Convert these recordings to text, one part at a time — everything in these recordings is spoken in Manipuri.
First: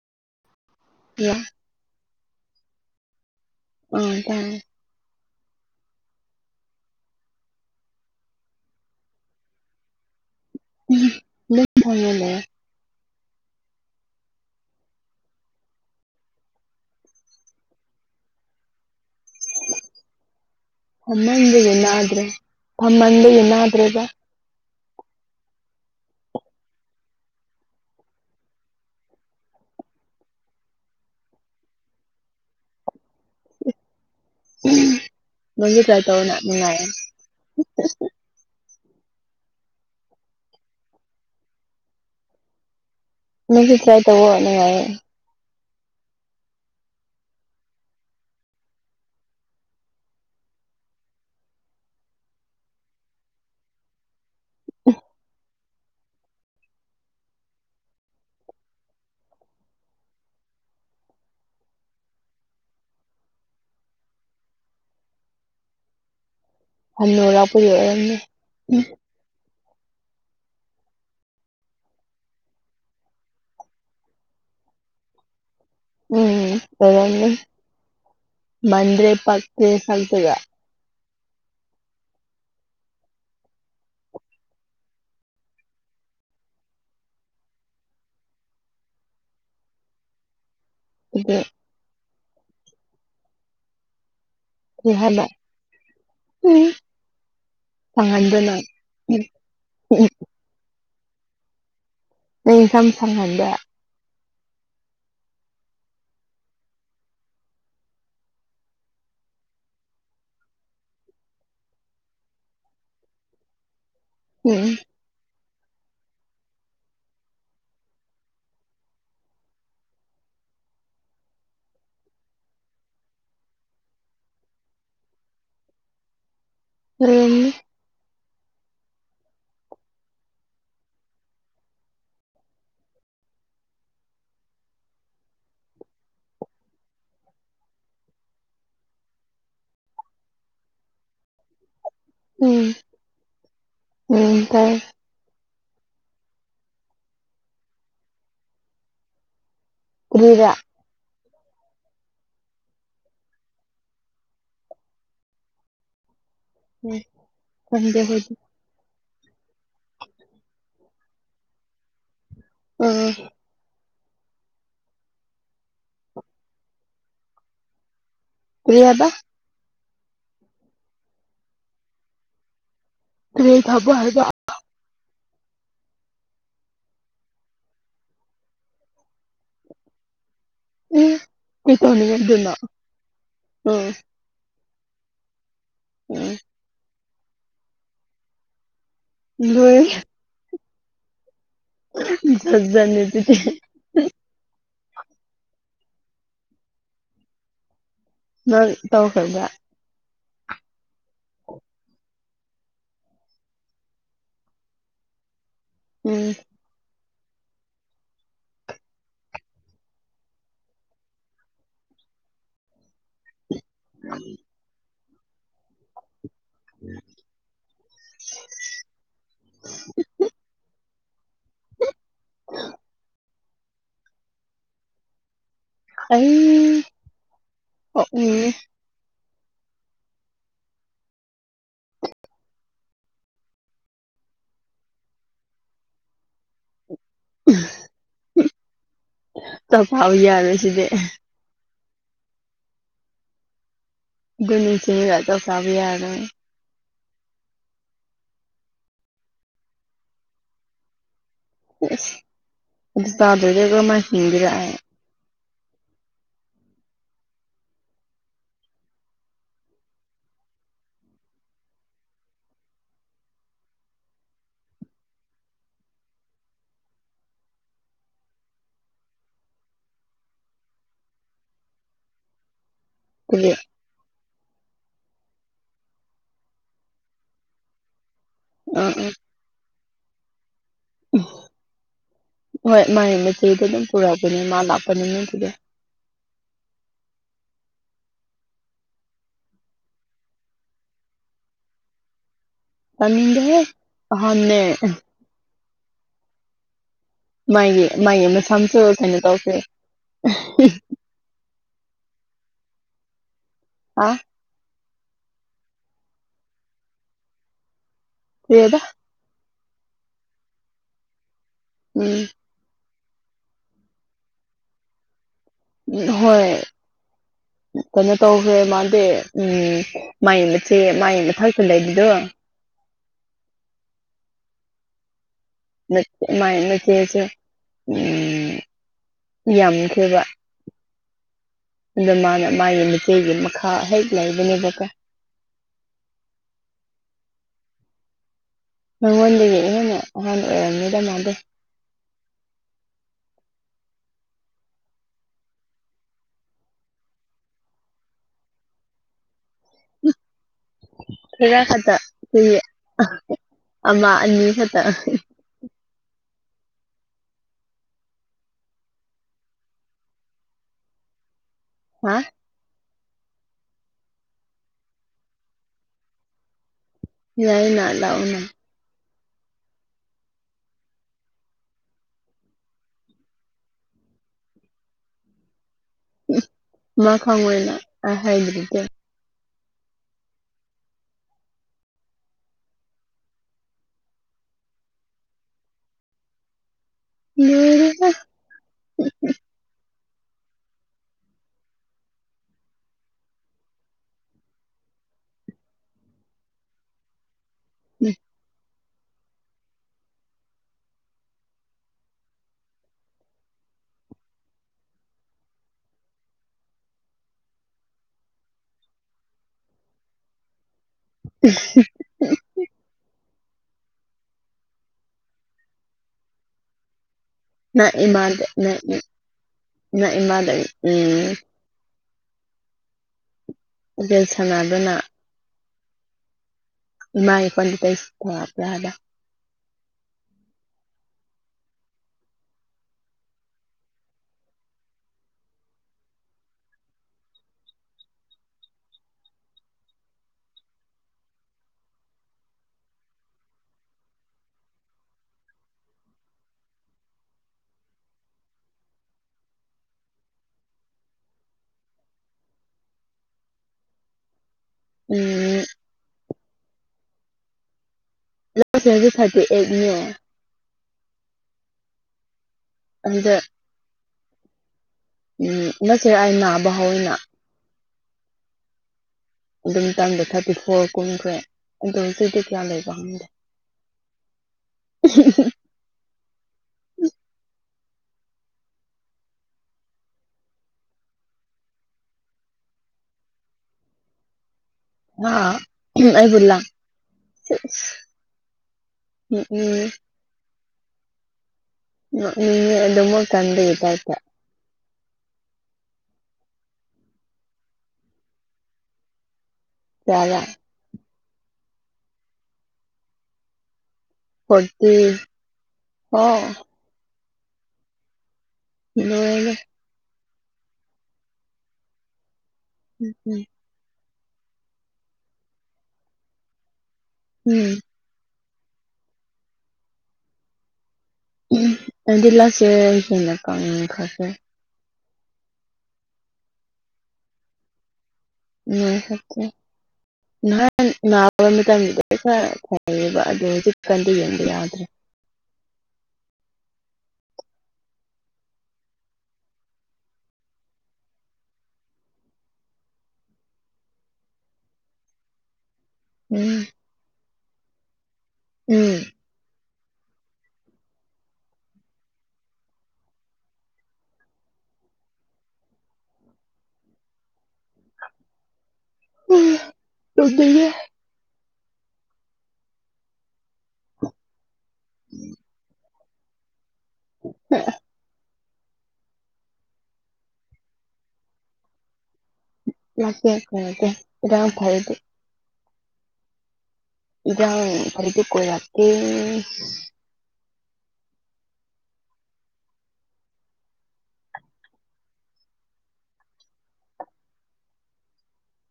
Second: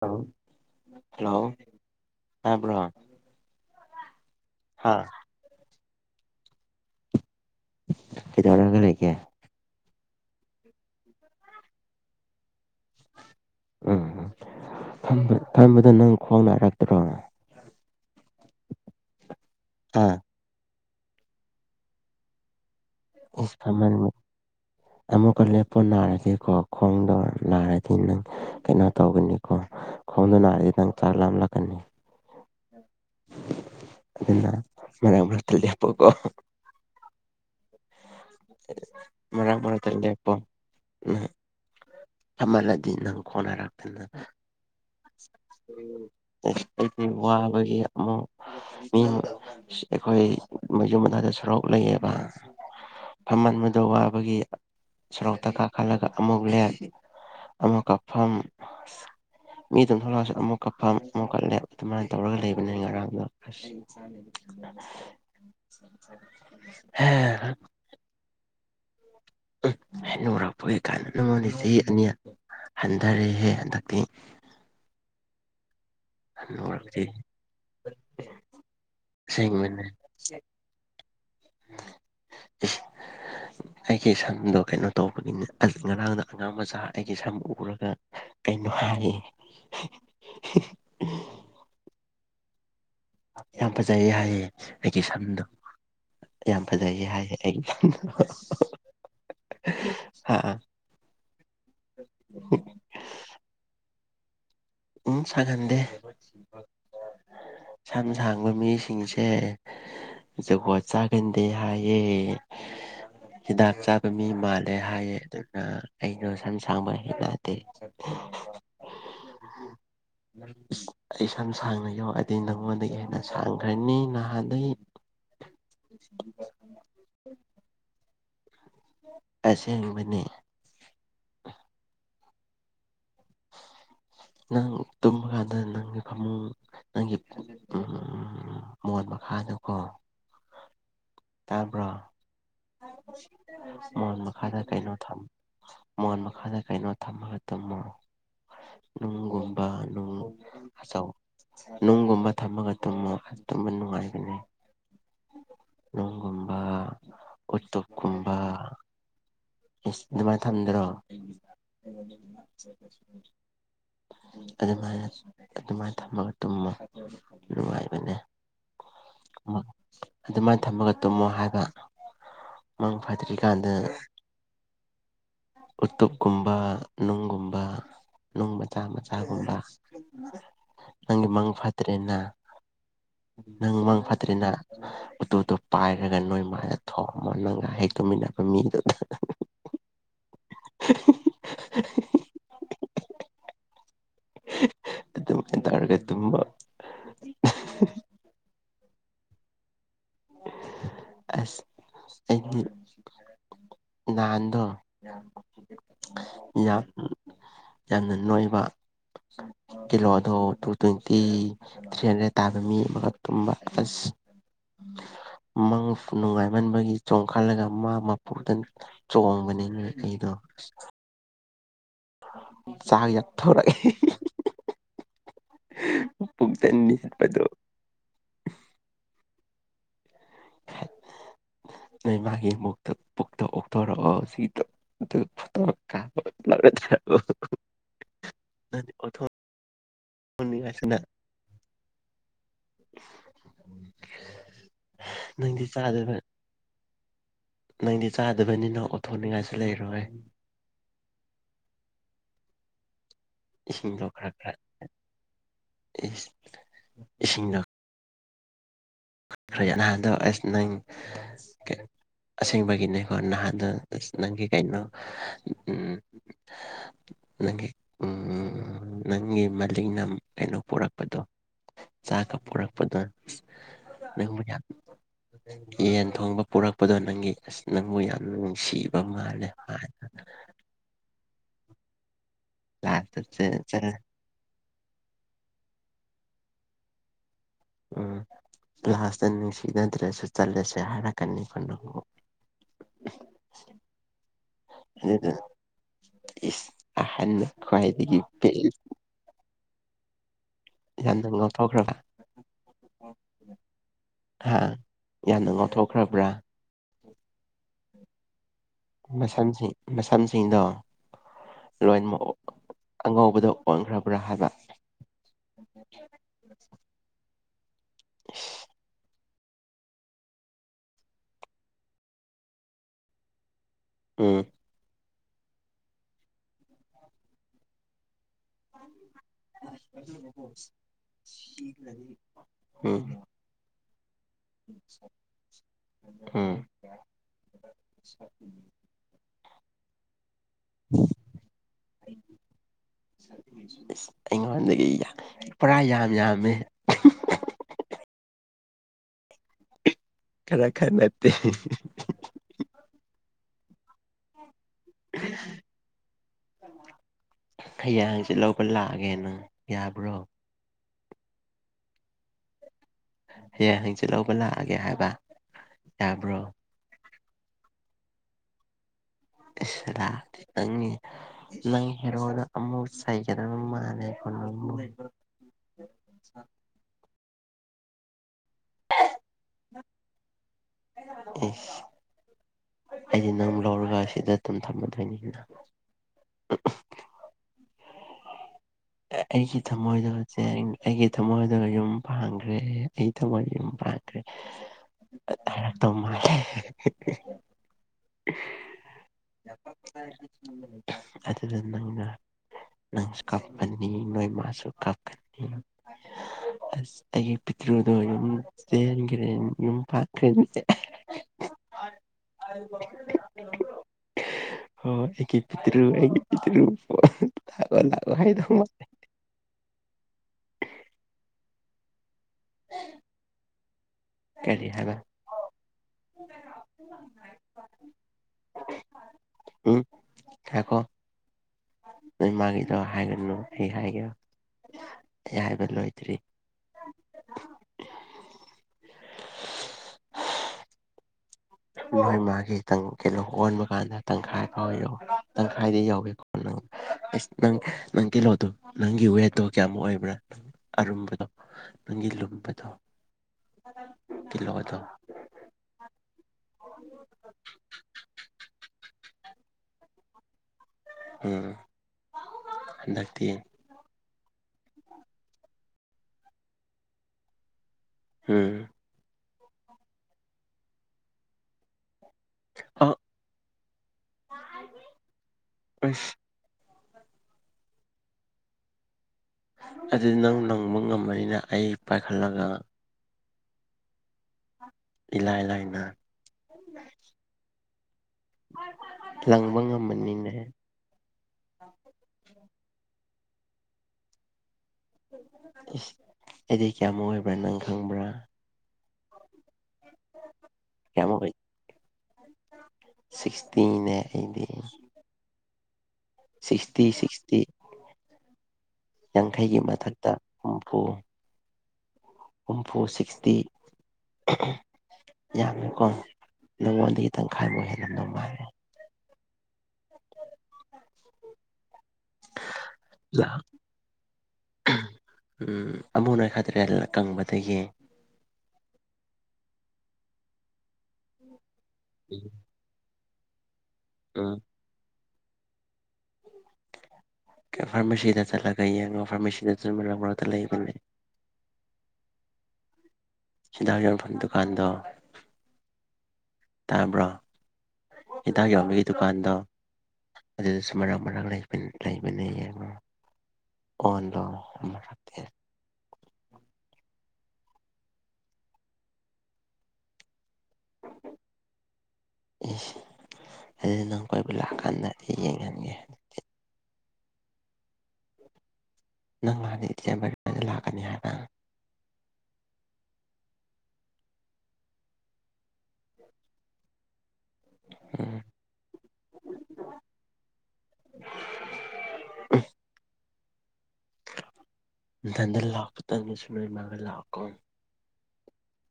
ꯍꯂꯣ ꯍꯜꯂꯣ ꯇꯥ ꯕ꯭ꯔꯣ ꯑꯣ ꯇꯥꯏ ꯍꯥ ꯀꯩꯗꯧꯔꯒ ꯂꯩꯒꯦ ꯎꯝ ꯏꯅꯛ ꯅꯛꯅ ꯂꯩꯌꯦ ꯎꯝ ꯎ ꯐꯝꯕ ꯐꯝꯕꯗ ꯅꯪ ꯈꯋꯥꯡ ꯅꯔꯛꯇ꯭ꯔꯣ ꯑꯥ ꯐꯝꯃꯟꯕꯒꯤ ꯅꯥꯗ꯭ꯔꯦ ꯐꯝꯃꯟꯕꯒꯤ ꯏꯁ ꯅꯥꯗ꯭ꯔꯦꯕ ꯐꯃꯟꯅꯤ ꯑꯃꯨꯛꯀ ꯂꯦꯞꯄ ꯅꯥꯔꯗꯤꯀꯣ ꯈꯣꯡꯗꯣ ꯅꯥꯔꯗꯤ ꯅꯪ ꯀꯩꯅꯣ ꯇꯧꯒꯅꯤꯀꯣ ꯈꯣꯡꯗꯨꯅꯔꯗꯤ ꯅꯪ ꯆꯥꯛ ꯂꯥꯝꯂꯛꯀꯅꯤ ꯑꯗꯨꯅ ꯃꯔꯛ ꯃꯔꯛꯇ ꯅꯪꯁꯨ ꯇ꯭ꯔꯥꯏ ꯂꯦꯞꯄꯨꯀꯣ ꯇꯧꯑꯣꯅ ꯅꯨꯡꯉꯥꯏꯌꯦ ꯃꯔꯥꯛ ꯃꯔꯛꯇ ꯂꯦꯞꯄꯣ ꯅꯪ ꯐꯝꯃꯜꯂꯗꯤ ꯅꯪ ꯅꯪꯖꯨ ꯇ꯭ꯔꯥꯏ ꯇꯧꯑꯣ ꯅꯨꯡꯉꯥꯏꯌꯦ ꯎꯝ ꯑꯩ ꯗꯤ ꯋꯥꯕꯒꯤ ꯑꯃꯨꯛ ꯃꯤ ꯑꯩꯈꯣꯏ ꯃꯌꯨꯝ ꯃꯅꯥꯛꯗ ꯁꯣꯔꯣꯛ ꯂꯩꯌꯦꯕ ꯐꯝꯃꯟꯕꯗꯣ ꯋꯥꯕꯒꯤ ꯁꯣꯔꯣꯛꯇ ꯀꯥꯈꯜꯂꯒ ꯑꯃꯨꯛ ꯂꯦꯞ ꯑꯃꯛꯀ ꯐꯝ ꯃꯤ ꯑꯗꯨꯝ ꯊꯣꯛꯂꯛꯑꯁꯨ ꯑꯃꯨꯛ ꯀ ꯐꯝ ꯑꯃꯨꯛ ꯀ ꯂꯦꯞ ꯑꯗꯨꯃꯥꯏꯅ ꯇꯧꯔꯒ ꯂꯩꯕꯅꯦ ꯉꯔꯥꯡꯗꯣ ꯑꯁꯤ ꯆ [inaudible] ꯍꯅꯨꯔꯛꯄꯒꯤ ꯑꯣꯏꯔꯝꯅꯤ ꯍꯝ ꯎ ꯍꯅꯨꯔꯛꯄꯒꯤ ꯀꯥꯟꯅ ꯅꯉꯣꯟꯗꯩ ꯆꯍꯤ ꯑꯅꯤ ꯍꯟꯗꯔꯦꯍꯦ ꯍꯟꯗꯛꯇꯤ ꯎꯝ ꯍꯅꯨꯔꯛꯇꯦ ꯑꯣꯏꯔꯝꯅꯤ ꯃꯥꯟꯗꯔꯦ ꯄꯛꯇꯦ ꯑꯁꯦꯡꯕꯅꯦ ꯁꯛꯇꯨꯒ [unintelligible] ꯑꯩꯒꯤ ꯁꯝꯗꯣ ꯀꯩꯅꯣ ꯇꯧꯕꯒꯤꯅꯦ ꯑꯁ ꯉꯔꯥꯡꯅ ꯑꯉꯥꯡ ꯃꯆꯥ ꯑꯩꯒꯤ ꯁꯝ ꯎꯔꯒ ꯀꯩꯅꯣ ꯍꯥꯏꯌꯦ ꯑꯗꯨ ꯌꯥꯝ ꯐꯖꯩꯌꯦ ꯍꯥꯏꯌꯦ ꯀꯔꯤ ꯑꯩ ꯒꯤ ꯍꯥꯏꯕ ꯁꯝꯗꯣ ꯌꯥꯝ ꯎꯝ ꯐꯖꯩꯌꯦ ꯍꯥꯏꯌꯦ ꯑꯩꯒꯤ ꯁꯝꯗꯣ ꯁꯪꯍꯟꯕ꯭ꯔ ꯅꯪ ꯎꯝ ꯎꯝ. ꯍꯥ ꯑꯥ ꯅꯪꯒꯤ ꯁꯝ ꯁꯪꯍꯟꯗꯦ ꯎꯝ ꯁꯥꯡꯍꯟꯗꯦ ꯁꯝ ꯁꯥꯡꯕ ꯃꯤꯁꯤꯡꯁꯦ ꯖꯨꯒꯣꯠ ꯆꯥꯒꯟꯗꯦ ꯍꯥꯏꯌꯦ ꯍꯤꯗꯥꯛ ꯆꯥ ꯃꯤ ꯎꯝ ꯃꯥꯜꯂꯦ ꯍꯥꯏꯌꯦ ꯑꯗꯨꯅ ꯑꯩꯗꯣ ꯁꯝ ꯁꯥꯡꯕ ꯍꯦꯟꯅꯗꯦ ꯎ ꯑꯁ ꯑꯩ ꯁꯝ ꯁꯥꯡꯅ ꯌꯣꯛꯑꯗꯤ ꯅꯪꯉꯣꯟꯗꯒꯤ ꯍꯦꯟꯅ ꯁꯥꯡꯈ꯭ꯔꯅꯤ ꯅꯍꯥꯟꯗꯒꯤ [unintelligible] [unintelligible] ꯅꯤ ꯑꯁꯦꯡꯕꯅꯦ ꯅꯪ ꯇꯨꯝꯕꯀꯥꯟꯗ ꯅꯪꯒꯤ ꯐꯃꯨꯡ ꯅꯪꯒꯤ ꯎꯝ ꯃꯣꯟ ꯃꯈꯥꯗꯨꯀꯣ ꯇꯥꯕ꯭ꯔꯣ ꯎꯝ ꯃꯣꯟ ꯎꯝ ꯃꯈꯥꯗ ꯇꯥꯏ ꯀꯩꯅꯣ ꯊꯝ ꯃꯣꯟ ꯃꯈꯥꯗ ꯀꯩꯅꯣ ꯊꯝꯃꯒ ꯇꯨꯝꯃꯣ ꯅꯨꯡꯒꯨꯝꯕ ꯅꯨꯡ ꯀꯔꯤꯔ ꯑꯆꯧ ꯅꯨꯡꯒꯨꯝꯕ ꯊꯝꯃꯒ ꯇꯨꯝꯃꯣ ꯇꯨꯝꯕ ꯅꯨꯡꯉꯥꯏꯕꯅꯤ ꯎ ꯎꯝ ꯊꯖꯗꯦ ꯈꯣꯏꯗꯤ ꯎꯇꯣꯞꯀꯨꯝꯕ ꯏꯁ ꯑꯗꯨꯃꯥꯏꯅ ꯊꯝꯗ꯭ꯔꯣ ꯑꯥ ꯑꯗꯨꯃꯥꯏꯅ ꯑꯗꯨꯃꯥꯏꯅ ꯊꯝꯃꯒ ꯇꯨꯝꯃꯨ ꯅꯨꯡꯉꯥꯏꯕꯅꯦ ꯀꯔꯤꯍꯕ ꯑꯗꯨꯃꯥꯏꯅ ꯊꯝꯃꯒ ꯇꯨꯝꯃꯣ ꯍꯥꯏꯕ ꯃꯪ ꯀꯔꯤ ꯐꯗ꯭ꯔꯤꯀꯥꯟꯗ ꯊꯕꯛ ꯍꯥꯏꯕ ꯎꯇꯨꯞꯀꯨꯝꯕ ꯅꯨꯡꯒꯨꯝꯕ ꯅꯨꯡ ꯃꯆꯥ ꯃꯆꯥꯒꯨꯝꯕ ꯅꯪꯒꯤ ꯃꯪ ꯀꯩ ꯐꯇ꯭ꯔꯦꯅ ꯇꯧꯅꯤꯡꯉꯥꯏꯗꯨꯅꯣ ꯅꯪ ꯎꯝ ꯃ ꯐ ꯠꯇꯔꯤꯅ ꯎꯇꯣꯗꯣ ꯄꯥꯏꯔꯒ ꯎꯝ ꯅꯣꯏ ꯃꯥꯅ ꯊꯣꯝꯃ ꯅꯪꯒ ꯍꯦꯛ ꯇꯨꯃꯤꯟꯅꯕ ꯃꯤꯗꯨꯗ ꯂꯣꯏ [unintelligible] ꯆꯁꯖꯅꯤ ꯇꯦ ꯑꯗꯨꯃꯥꯏꯅ ꯇꯥꯔꯒ ꯇꯕ [unintelligible] ꯅꯣꯔꯤ ꯇꯧ ꯀꯗ꯭ꯔ ꯑꯁ ꯑꯩ ꯅꯍꯥꯟꯗꯣ ꯎꯝ ꯌꯥꯝ ꯌꯥꯝꯅ ꯅꯣꯏꯕ ꯀꯤꯂꯣꯗꯣ ꯇꯨ ꯇ꯭ꯋꯦꯟꯇꯤ ꯊ꯭ꯔꯤ ꯍꯟꯗ꯭ꯔꯦꯠ ꯇꯥꯕ ꯃꯤ ꯑꯃꯈꯛ ꯇꯨꯝꯕ ꯑꯁ ꯃꯥ ꯅꯨꯡꯉꯥꯏꯃꯟꯕꯒꯤ ꯆꯣꯡꯈꯠꯂꯒ ꯃꯥ ꯃꯄꯨꯔꯗ ꯆꯣꯡꯕꯅꯤꯅ ꯑꯩꯗꯣ ꯑ ꯆꯥꯛ ꯌꯥꯠ ꯊꯧꯔꯒꯦ ꯑꯩ ꯄꯨꯛꯇꯅꯤ ꯍꯥꯏꯕꯗꯣ ꯎꯝ ꯅꯣꯏ ꯃꯥꯒꯤ ꯃꯛꯇ ꯄꯨꯛꯇ ꯑꯣꯊꯣꯔꯛꯑꯣ ꯁꯤꯗ ꯑꯗꯨ ꯀꯥ ꯆ ꯎꯝ ꯅꯗꯤ ꯑꯣꯊ ꯇ ꯐꯥꯎ ꯌꯥꯗꯦ ꯁꯤꯗꯤ ꯎꯝ ꯑꯗꯨꯁꯤꯅꯤꯒꯖꯧ ꯐꯥꯕꯤ ꯌꯥꯅ ꯅꯪꯗꯤ ꯆꯥꯗꯕꯅꯤꯅ ꯑꯣꯊꯣꯅꯤꯡꯉꯥꯏꯁꯨ ꯂꯩꯔꯣꯏ ꯑꯦꯁ ꯑꯗꯨ ꯆꯥꯗ꯭ꯔꯣꯏꯗꯒ ꯃꯥ ꯏꯁꯤꯡꯗꯣ ꯍꯤꯡꯕꯤꯔꯛꯑꯦ ꯏꯁꯤꯡꯗ ꯈꯔꯦ ꯑꯍꯥꯟꯗꯣ ꯑꯁ ꯅꯪ ꯑꯁꯦꯡꯕꯒꯤꯅꯦꯀꯣ ꯅꯍꯥꯟꯗ ꯑꯁ ꯅꯪꯒꯤ ꯀꯩꯅꯣ ꯎꯝ ꯅꯪꯒꯤ ꯎ ꯅꯪꯒꯤ ꯃꯂꯤꯡꯛꯅ ꯀꯩꯅꯣ ꯄꯨꯔꯛꯄꯗꯣ ꯆꯥ ꯀꯞ ꯄꯨꯔꯛꯄꯗ ꯀ ꯅꯪꯕꯨ ꯌꯦꯟ ꯊꯣꯡꯕ ꯄꯨꯔꯛꯄꯗꯣ ꯅꯪꯒꯤ ꯑꯁ ꯅꯪꯕꯨ ꯌꯥꯝ ꯑꯥ ꯅꯨꯡꯁꯤꯕ ꯃꯥꯜꯂꯦ ꯃꯥ ꯎ ꯍꯣꯏ ꯃꯥꯒꯤ ꯃꯆꯩꯗ ꯂꯥꯁꯇ ꯑꯗꯨꯝ ꯄꯨꯔꯛꯄꯅꯦ ꯃꯥ ꯂꯥꯛꯄꯅꯤꯅ ꯑꯗꯨꯗꯤ ꯎꯝ ꯂꯥꯁꯇ ꯅꯨꯡꯁꯤꯅꯗ꯭ꯔꯁꯨ ꯆꯠꯂꯁꯦ ꯍꯥꯏꯔꯛꯀꯅꯤ ꯀꯅ ꯇꯗꯦ ꯑꯗꯨꯗꯨꯅ ꯏꯁ ꯑꯍꯥꯟꯕ ꯈ꯭ꯋꯥꯏꯗꯒꯤ ꯊꯅꯤ ꯇꯧꯁꯦ [unintelligible] ꯌꯥꯝꯅ ꯉꯥꯎ ꯐꯥꯎꯈ꯭ꯔꯕ ꯍꯥ ꯍꯥ ꯌꯥꯝꯅ ꯉꯥꯛꯊꯣꯛꯈ꯭ꯔꯕ꯭ꯔꯥ ꯀꯗ ꯃꯁꯝꯁꯤꯡ ꯃꯁꯝꯁꯤꯡꯗꯣ ꯎꯝ ꯂꯣꯏꯃꯛ ꯑꯉꯧꯕꯗꯣ ꯑꯣꯟꯈ꯭ꯔꯕ꯭ꯔꯥ ꯍꯥꯏꯕ ꯎꯝ ꯍꯣꯏ ꯀꯩꯅꯣ ꯇꯧꯈ꯭ꯔꯦ ꯃꯥꯥꯗꯤ ꯎꯝ ꯃꯥꯏ ꯃꯆꯦ ꯃꯥꯏ ꯃꯊꯛꯇ ꯂꯩꯕꯗꯣ ꯎꯝ ꯃꯥꯏ ꯃꯆ‌ꯦꯁ‌ꯦ ꯎꯝ ꯌꯥꯝꯈꯔ‌ꯦꯕ ꯑꯗꯣ ꯃꯥꯅ ꯃꯥꯒꯤ ꯎꯝ ꯃꯒꯤ ꯃꯈꯥ ꯍꯦꯛ ꯂꯩꯕꯅꯦꯕꯀꯣ ꯎꯝ ꯅꯉꯣꯟꯗꯒꯤ ꯍꯦꯟꯅ ꯑꯍꯥꯟ ꯑꯣꯏꯔꯝꯒꯗꯕ ꯃꯥꯟꯗꯦ ꯑꯩ [unintelligible] ꯑꯁ ꯑꯩꯉꯣꯟꯗꯒꯤ ꯄꯨꯔꯥ ꯌꯥꯝ ꯌꯥꯝꯃꯦ ꯈꯔ ꯈꯔ ꯅꯠ ꯈꯔ ꯈꯛꯇ ꯑꯩꯈꯣꯏꯒꯤ ꯑꯃ ꯑꯅꯤ ꯈꯛꯇ [unintelligible] ꯍꯌꯥ‌ꯦꯡ ꯍꯥꯡꯆꯤꯠ ꯂꯧꯕ ꯂꯥꯛꯑꯒꯦ ꯅꯪ ꯌꯥꯕ꯭ꯔꯣ ꯍꯥ ꯍꯌꯦꯡ ꯍꯪꯆꯤꯠ ꯂꯧꯕ ꯂꯥꯛꯑꯒꯦ ꯍꯥꯏꯕ ꯌꯥꯕ꯭ꯔꯣ ꯌꯥꯏꯌ‌ꯦꯅ ꯂꯥꯛꯎꯅ ꯏꯁ ꯂꯥꯛꯀ‌ꯦ ꯈꯪꯅꯤ ꯅꯪ ꯍꯦꯔꯣꯅ ꯑꯃꯨꯛ ꯁꯒꯗꯕ ꯃꯥꯜꯂꯦ꯫ [unintelligible] ꯎ [unintelligible] ꯃꯥ ꯈꯪ ꯑꯣꯏꯅ ꯑꯩ ꯍꯥꯏꯕꯗꯨꯗꯤ [unintelligible] ꯏꯁ ꯑꯩꯗꯤ ꯅꯪ ꯂꯧꯔꯒ ꯁꯤꯗ ꯑꯗꯨꯝ ꯊꯝꯃꯗꯣꯏꯅꯤꯅ ꯎ [unintelligible] ꯑꯩꯒꯤ ꯊꯝꯃꯣꯏꯗꯁꯦ ꯑꯩꯒꯤ ꯊꯃꯣꯏꯗꯒ ꯌꯨꯝ ꯄꯥꯡꯈ꯭ꯔꯦ ꯑꯩ ꯊꯝꯃꯣꯏꯗ ꯌꯨꯝ ꯄꯥꯟꯈ꯭ꯔꯦ [unintelligible] ꯑꯍ‌ꯦ [unintelligible] ꯇꯧꯕꯤꯃꯜꯂ‌ꯦ [unintelligible] [unintelligible] ꯑꯗꯨꯅ ꯅꯪꯅ ꯅꯪꯖꯨꯀ‌ꯣ ꯀꯄꯅꯤ ꯅꯣꯏ ꯃꯥꯁꯨ ꯀꯥꯞꯀꯅꯤ ꯑꯁ ꯑꯩꯒꯤ ꯄꯤꯇ꯭ꯔꯨꯗꯣ ꯑꫭꯏꯅ ꯎꯝ ꯆ‌ꯦꯟꯒꯔ‌ꯦ ꯌꯨꯝ ꯄꯥꯟꯈꯔ‌ꯦ꯫ [unintelligible] ꯎ ꯏꯍꯤꯛ ꯏꯍꯤꯛ [unintelligible] [unintelligible] ꯍꫭ ꯑꯩꯒꯤ ꯄꯤꯛꯇ꯭ꯔꯨ ꯑꯩꯒꯤ ꯄꯤꯛꯇ꯭ꯔꯨ ꯅꯪ ꯂ [unintelligible] ꯏꯃꯥꯗ [unintelligible] ꯃꯥꯥꯗ ꯅꯪ ꯏ ꯃꯥꯥꯗ ꯎꯝ ꯎ [unintelligible] ꯔꯤꯜꯁ ꯀꯔꯤ ꯁꯥꯟꯅꯕ꯭ꯔ ꯍꯥꯏꯕ ꯅꯪ ꯏꯝꯃꯒꯤ [unintelligible] ꯄꯗꯩ ꯏꯁ꯭ꯔꯗ [unintelligible] ꯎꯝ ꯉꯥꯏꯈ‌ꯣ ꯅꯣꯏ ꯃꯥꯒꯤꯗꯣ ꯍꯥꯏꯒꯅꯨ ꯑꯩ ꯍꯥꯏꯒꯦ ꯑꯩ ꯍꯥꯏꯕ ꯂꯣꯏꯗ꯭ꯔꯤ ꯃꯣꯏ ꯃꯥꯒꯤ ꯇꯪ ꯀꯩꯅꯣ ꯑꯣꯟꯕ ꯀꯥꯟꯗ ꯇꯪꯈꯥꯏ ꯐꯥꯎꯕꯧ ꯇꯪꯈꯥꯏꯗꯤ ꯌꯧꯋꯤꯀꯣ ꯅꯪ ꯑꯁ ꯅꯪ ꯅꯪ ꯀꯤꯂꯣꯗꯣ ꯅꯪꯒꯤ ꯋꯦꯠꯇꯣ ꯀꯌꯥꯃꯨꯛ ꯑꯣꯏꯕ꯭ꯔꯥ ꯑꯔꯨꯝꯕꯗꯣ ꯅꯪꯒꯤ ꯂꯨꯝꯕꯗꯣ ꯀꯤꯜꯂꯣꯗꯣ ꯎꯝ [unintelligible] ꯂꯣꯁ ꯑꯦꯁ [unintelligible] ꯊꯥꯔꯇꯤ ꯑꯩꯠꯅ‌ꯦ ꯎꯝ ꯍꯟꯗꯛꯇꯤ ꯑꯗꯨꯗ ꯎꯝ ꯉꯁꯤ ꯑꯩ ꯅꯥꯕ ꯍꯧꯌ‌ꯦꯅ ꯎꯝ ꯑꯗꯨ ꯇꯥꯡꯗ ꯊꯥꯔꯇꯤ ꯐꯣꯔ ꯀꯨꯝꯈ꯭ꯔꯦ ꯑꯗꯣ ꯍꯧꯖꯤꯛꯇꯤ ꯀꯌꯥ ꯂꯩꯕ ꯑ [unintelligible] ꯑꯁ ꯑꯗꯨꯗꯤ ꯅꯪ ꯅꯪꯕ ꯉꯝꯕꯅꯤꯅ ꯑꯩ ꯄꯥꯏꯈꯠꯂꯒ ꯏꯂꯥꯏ ꯂꯥꯏꯅ [unintelligible] ꯂꯪꯕ ꯅꯣꯛꯅꯤꯡꯉꯦ ꯑꯃꯅꯤꯅꯦ [unintelligible] ꯏꯁ ꯑꯩꯗꯤ ꯀꯌꯥꯃꯨꯛ ꯑꯣꯏꯕ꯭ꯔꯥ ꯅꯪ ꯈꯪꯕ꯭ꯔꯥ [unintelligible] ꯀꯃꯨꯛꯑꯣꯏ ꯁꯤꯛꯁꯇꯤꯅꯦ ꯑꯩꯗꯤ ꯐꯣꯔꯇꯤ ꯑꯣ ꯁꯤꯛꯁꯇꯤ ꯁꯤꯛꯁꯇꯤ ꯂꯣꯏꯔꯦ ꯌꯥꯡꯈꯩꯒꯤ ꯃꯊꯛꯇ ꯍꯨꯝꯐꯨ ꯍꯨꯝꯐꯨ ꯁꯤꯛꯁꯇꯤ ꯌꯥꯝꯅ ꯀꯣ ꯅꯉꯣꯟꯗꯒꯤ ꯇꯪꯈꯥꯏꯕꯨ ꯎꯝ ꯍꯦꯟꯂꯝꯗꯧ ꯃꯥꯟ ꯑꯗꯨꯗꯤ ꯂꯥꯛꯁꯦ ꯍꯦꯅ [unintelligible] ꯎꯝ ꯑꯃꯨꯛ ꯅꯈꯗ꯭ꯔꯦ ꯀꯪꯕꯗꯒꯤ [unintelligible] ꯑꯣꯏꯌꯦꯕ ꯑꯗꯣ ꯍꯧꯖꯤꯛ ꯀꯟꯗꯤ ꯎꯝ ꯌꯦꯡꯕ ꯌꯥꯎꯗ꯭ꯔꯦ ꯐꯥꯔꯃꯥꯁꯤꯗ ꯆꯠꯂꯒ ꯌꯦꯡꯉꯣ ꯐꯥꯔꯃꯥꯁꯤꯗ [unintelligible] ꯂꯩꯕꯅꯦ ꯁꯤꯗꯥ ꯌꯣꯟꯐꯝ ꯗꯨꯀꯥꯟꯗꯣ ꯎꯝ ꯇꯥꯕꯔꯣ ꯍꯤꯗꯥꯛ ꯍꯣꯟꯕꯩ ꯎꯝ ꯗꯨꯀꯥꯟꯗꯣ ꯑꯗꯨꯗꯁꯨ ꯃꯔꯥꯡ ꯃꯔꯥꯡ ꯂꯩ ꯂꯩꯕꯟꯅꯩꯌꯦꯟꯒꯣ ꯑꯣꯗ [unintelligible] ꯏꯁ ꯑꯗꯨꯗꯤ ꯅꯪ ꯀꯣꯏꯕ ꯂꯥꯛꯀꯥꯟꯗ ꯑꯩ ꯌꯦꯡꯍꯟꯒꯦ [unintelligible] ꯅꯪ ꯂꯥꯛ [unintelligible] [unintelligible] ꯏꯗꯥꯡ ꯎꯝ ꯐꯔꯗꯤ ꯀꯣꯏꯔꯛꯀꯦ [unintelligible] ꯗꯟꯗ ꯂꯥꯛꯄ [unintelligible] ꯂꯥꯛꯀꯣ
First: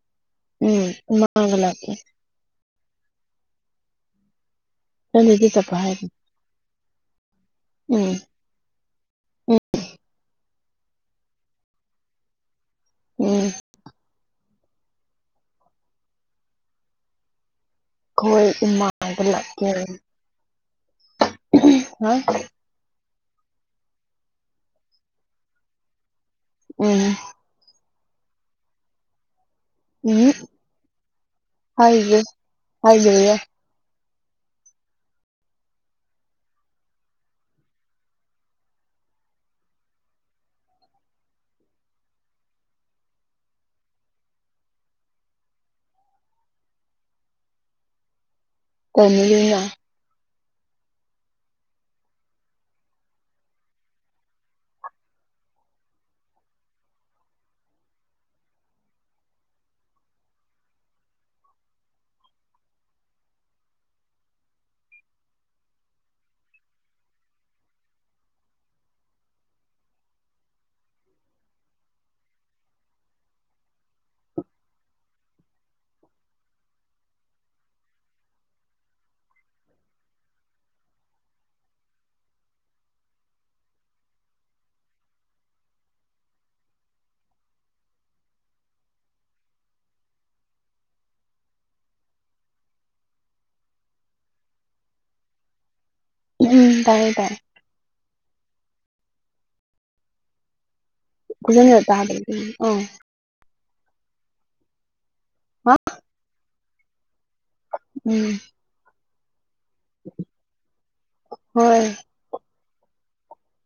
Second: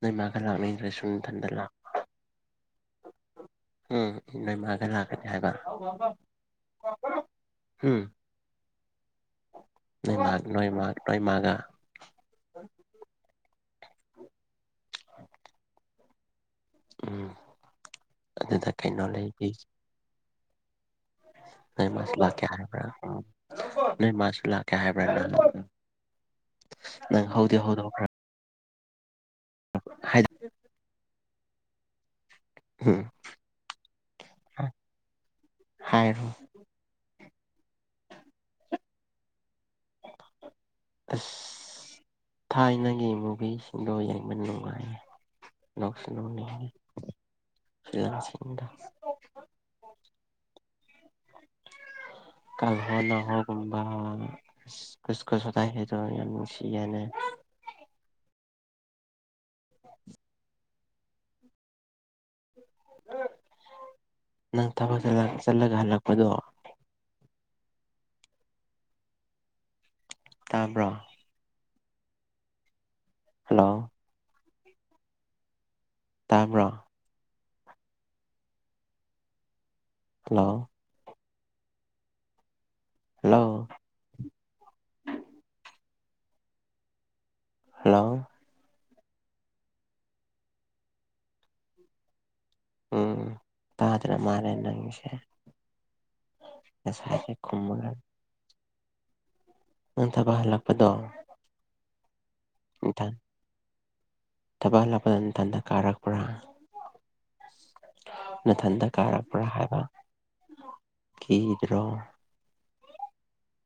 ꯅꯣꯏ ꯃꯥꯒ ꯎꯝ ꯂꯥꯛꯅꯤꯡꯗ꯭ꯔꯦ ꯁꯨꯝ ꯊꯟꯗ ꯏꯃꯥꯒ ꯂꯥꯛ ꯂꯥꯛꯀꯦ ꯎꯝ ꯅꯣꯏꯃꯥꯒ ꯂꯛ [unintelligible] ꯎꯝ ꯅꯣꯏ ꯃꯥ ꯅꯣꯏ ꯃꯥ ꯅꯣꯏ ꯃꯥ ꯎꯝ ꯎꯝ ꯈꯣꯏ ꯑꯗꯨꯗ ꯀꯩꯅꯣ ꯏꯃꯥꯒ ꯂꯩꯕꯤ ꯂꯥꯛꯀꯦ ꯅꯣꯏ ꯍꯥ ꯃꯥꯁꯨ ꯂꯥꯛꯀꯦ ꯍꯥꯏꯕ꯭ꯔꯥ ꯅꯣꯏ ꯃꯥꯁꯨ ꯂꯥꯛꯀꯦ ꯍꯥꯏꯕ꯭ꯔ ꯎꯝ ꯅꯪ ꯍꯧꯗꯤ [unintelligible] ꯍꯥꯏ ꯎꯝ ꯍꯥꯏ ꯎꯝ [unintelligible] ꯍꯥꯏꯔꯣ ꯑꯁ ꯊꯥꯏꯅꯒꯤ ꯃꯨꯚꯤꯁꯤꯡꯗꫭ ꯌꯦꯡꯕ ꯅꯨꯡꯉꯥꯏ [unintelligible] ꯇꯟꯂꯤꯅ ꯀꯜ ꯍꯅꯍꯣꯒꯨꯝꯕ ꯀꯨꯁ ꯀꯨꯁ ꯍꯣꯗꯍꯦꯗꯣ ꯌꯥꯝ ꯅꯨꯡꯁꯤ ꯌꯥꯅ ꯅꯪ ꯊꯕꯛ ꯆꯠꯂꯒ ꯍꯜꯂꯛꯄꯗꯣ ꯇꯥꯕ꯭ꯔꯣ ꯍꯜꯂꯣ ꯇꯥꯥꯏꯕ꯭ꯔ ꯍꯜꯂꯣ ꯍꯜꯂꯣ ꯍꯜꯂꯣ ꯎꯝ ꯇꯗ꯭ꯔ ꯃꯥꯔꯦ ꯅꯪꯁꯦ ꯎꯝ ꯇꯥꯏꯦ ꯇꯥꯏ ꯈ ꯃꯦ ꯅꯪꯊꯕ ꯍꯜꯂꯛꯄꯗꯣ ꯈꯜꯅ ꯆꯥꯗ ꯏꯊꯪ ꯊꯕꯛꯍꯜꯂꯛꯄꯗꯇꯟꯗ ꯍꯥ ꯀꯥꯔꯛꯄ꯭ꯔꯥ ꯎꯝ ꯃꯊꯟꯇ ꯀꯥꯔꯛꯄ꯭ꯔꯥ ꯍꯥꯏꯕ ꯀꯤꯗ꯭ꯔꯣ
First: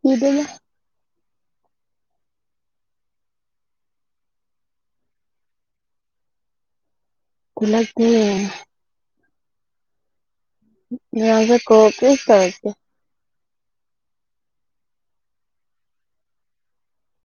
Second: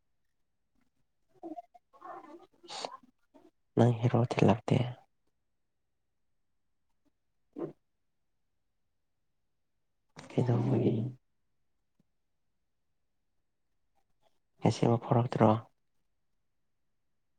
ꯁꯤꯕꯌꯥ ꯅꯪ ꯍꯔꯣꯗꯤ ꯂꯥꯛꯇꯦ ꯏꯂꯒ ꯀꯗ ꯎꯁ ꯀꯣ ꯀꯤꯁ ꯆꯁꯤ ꯉꯁꯤꯕ ꯐꯥꯎꯔꯛꯇ꯭ꯔꯣ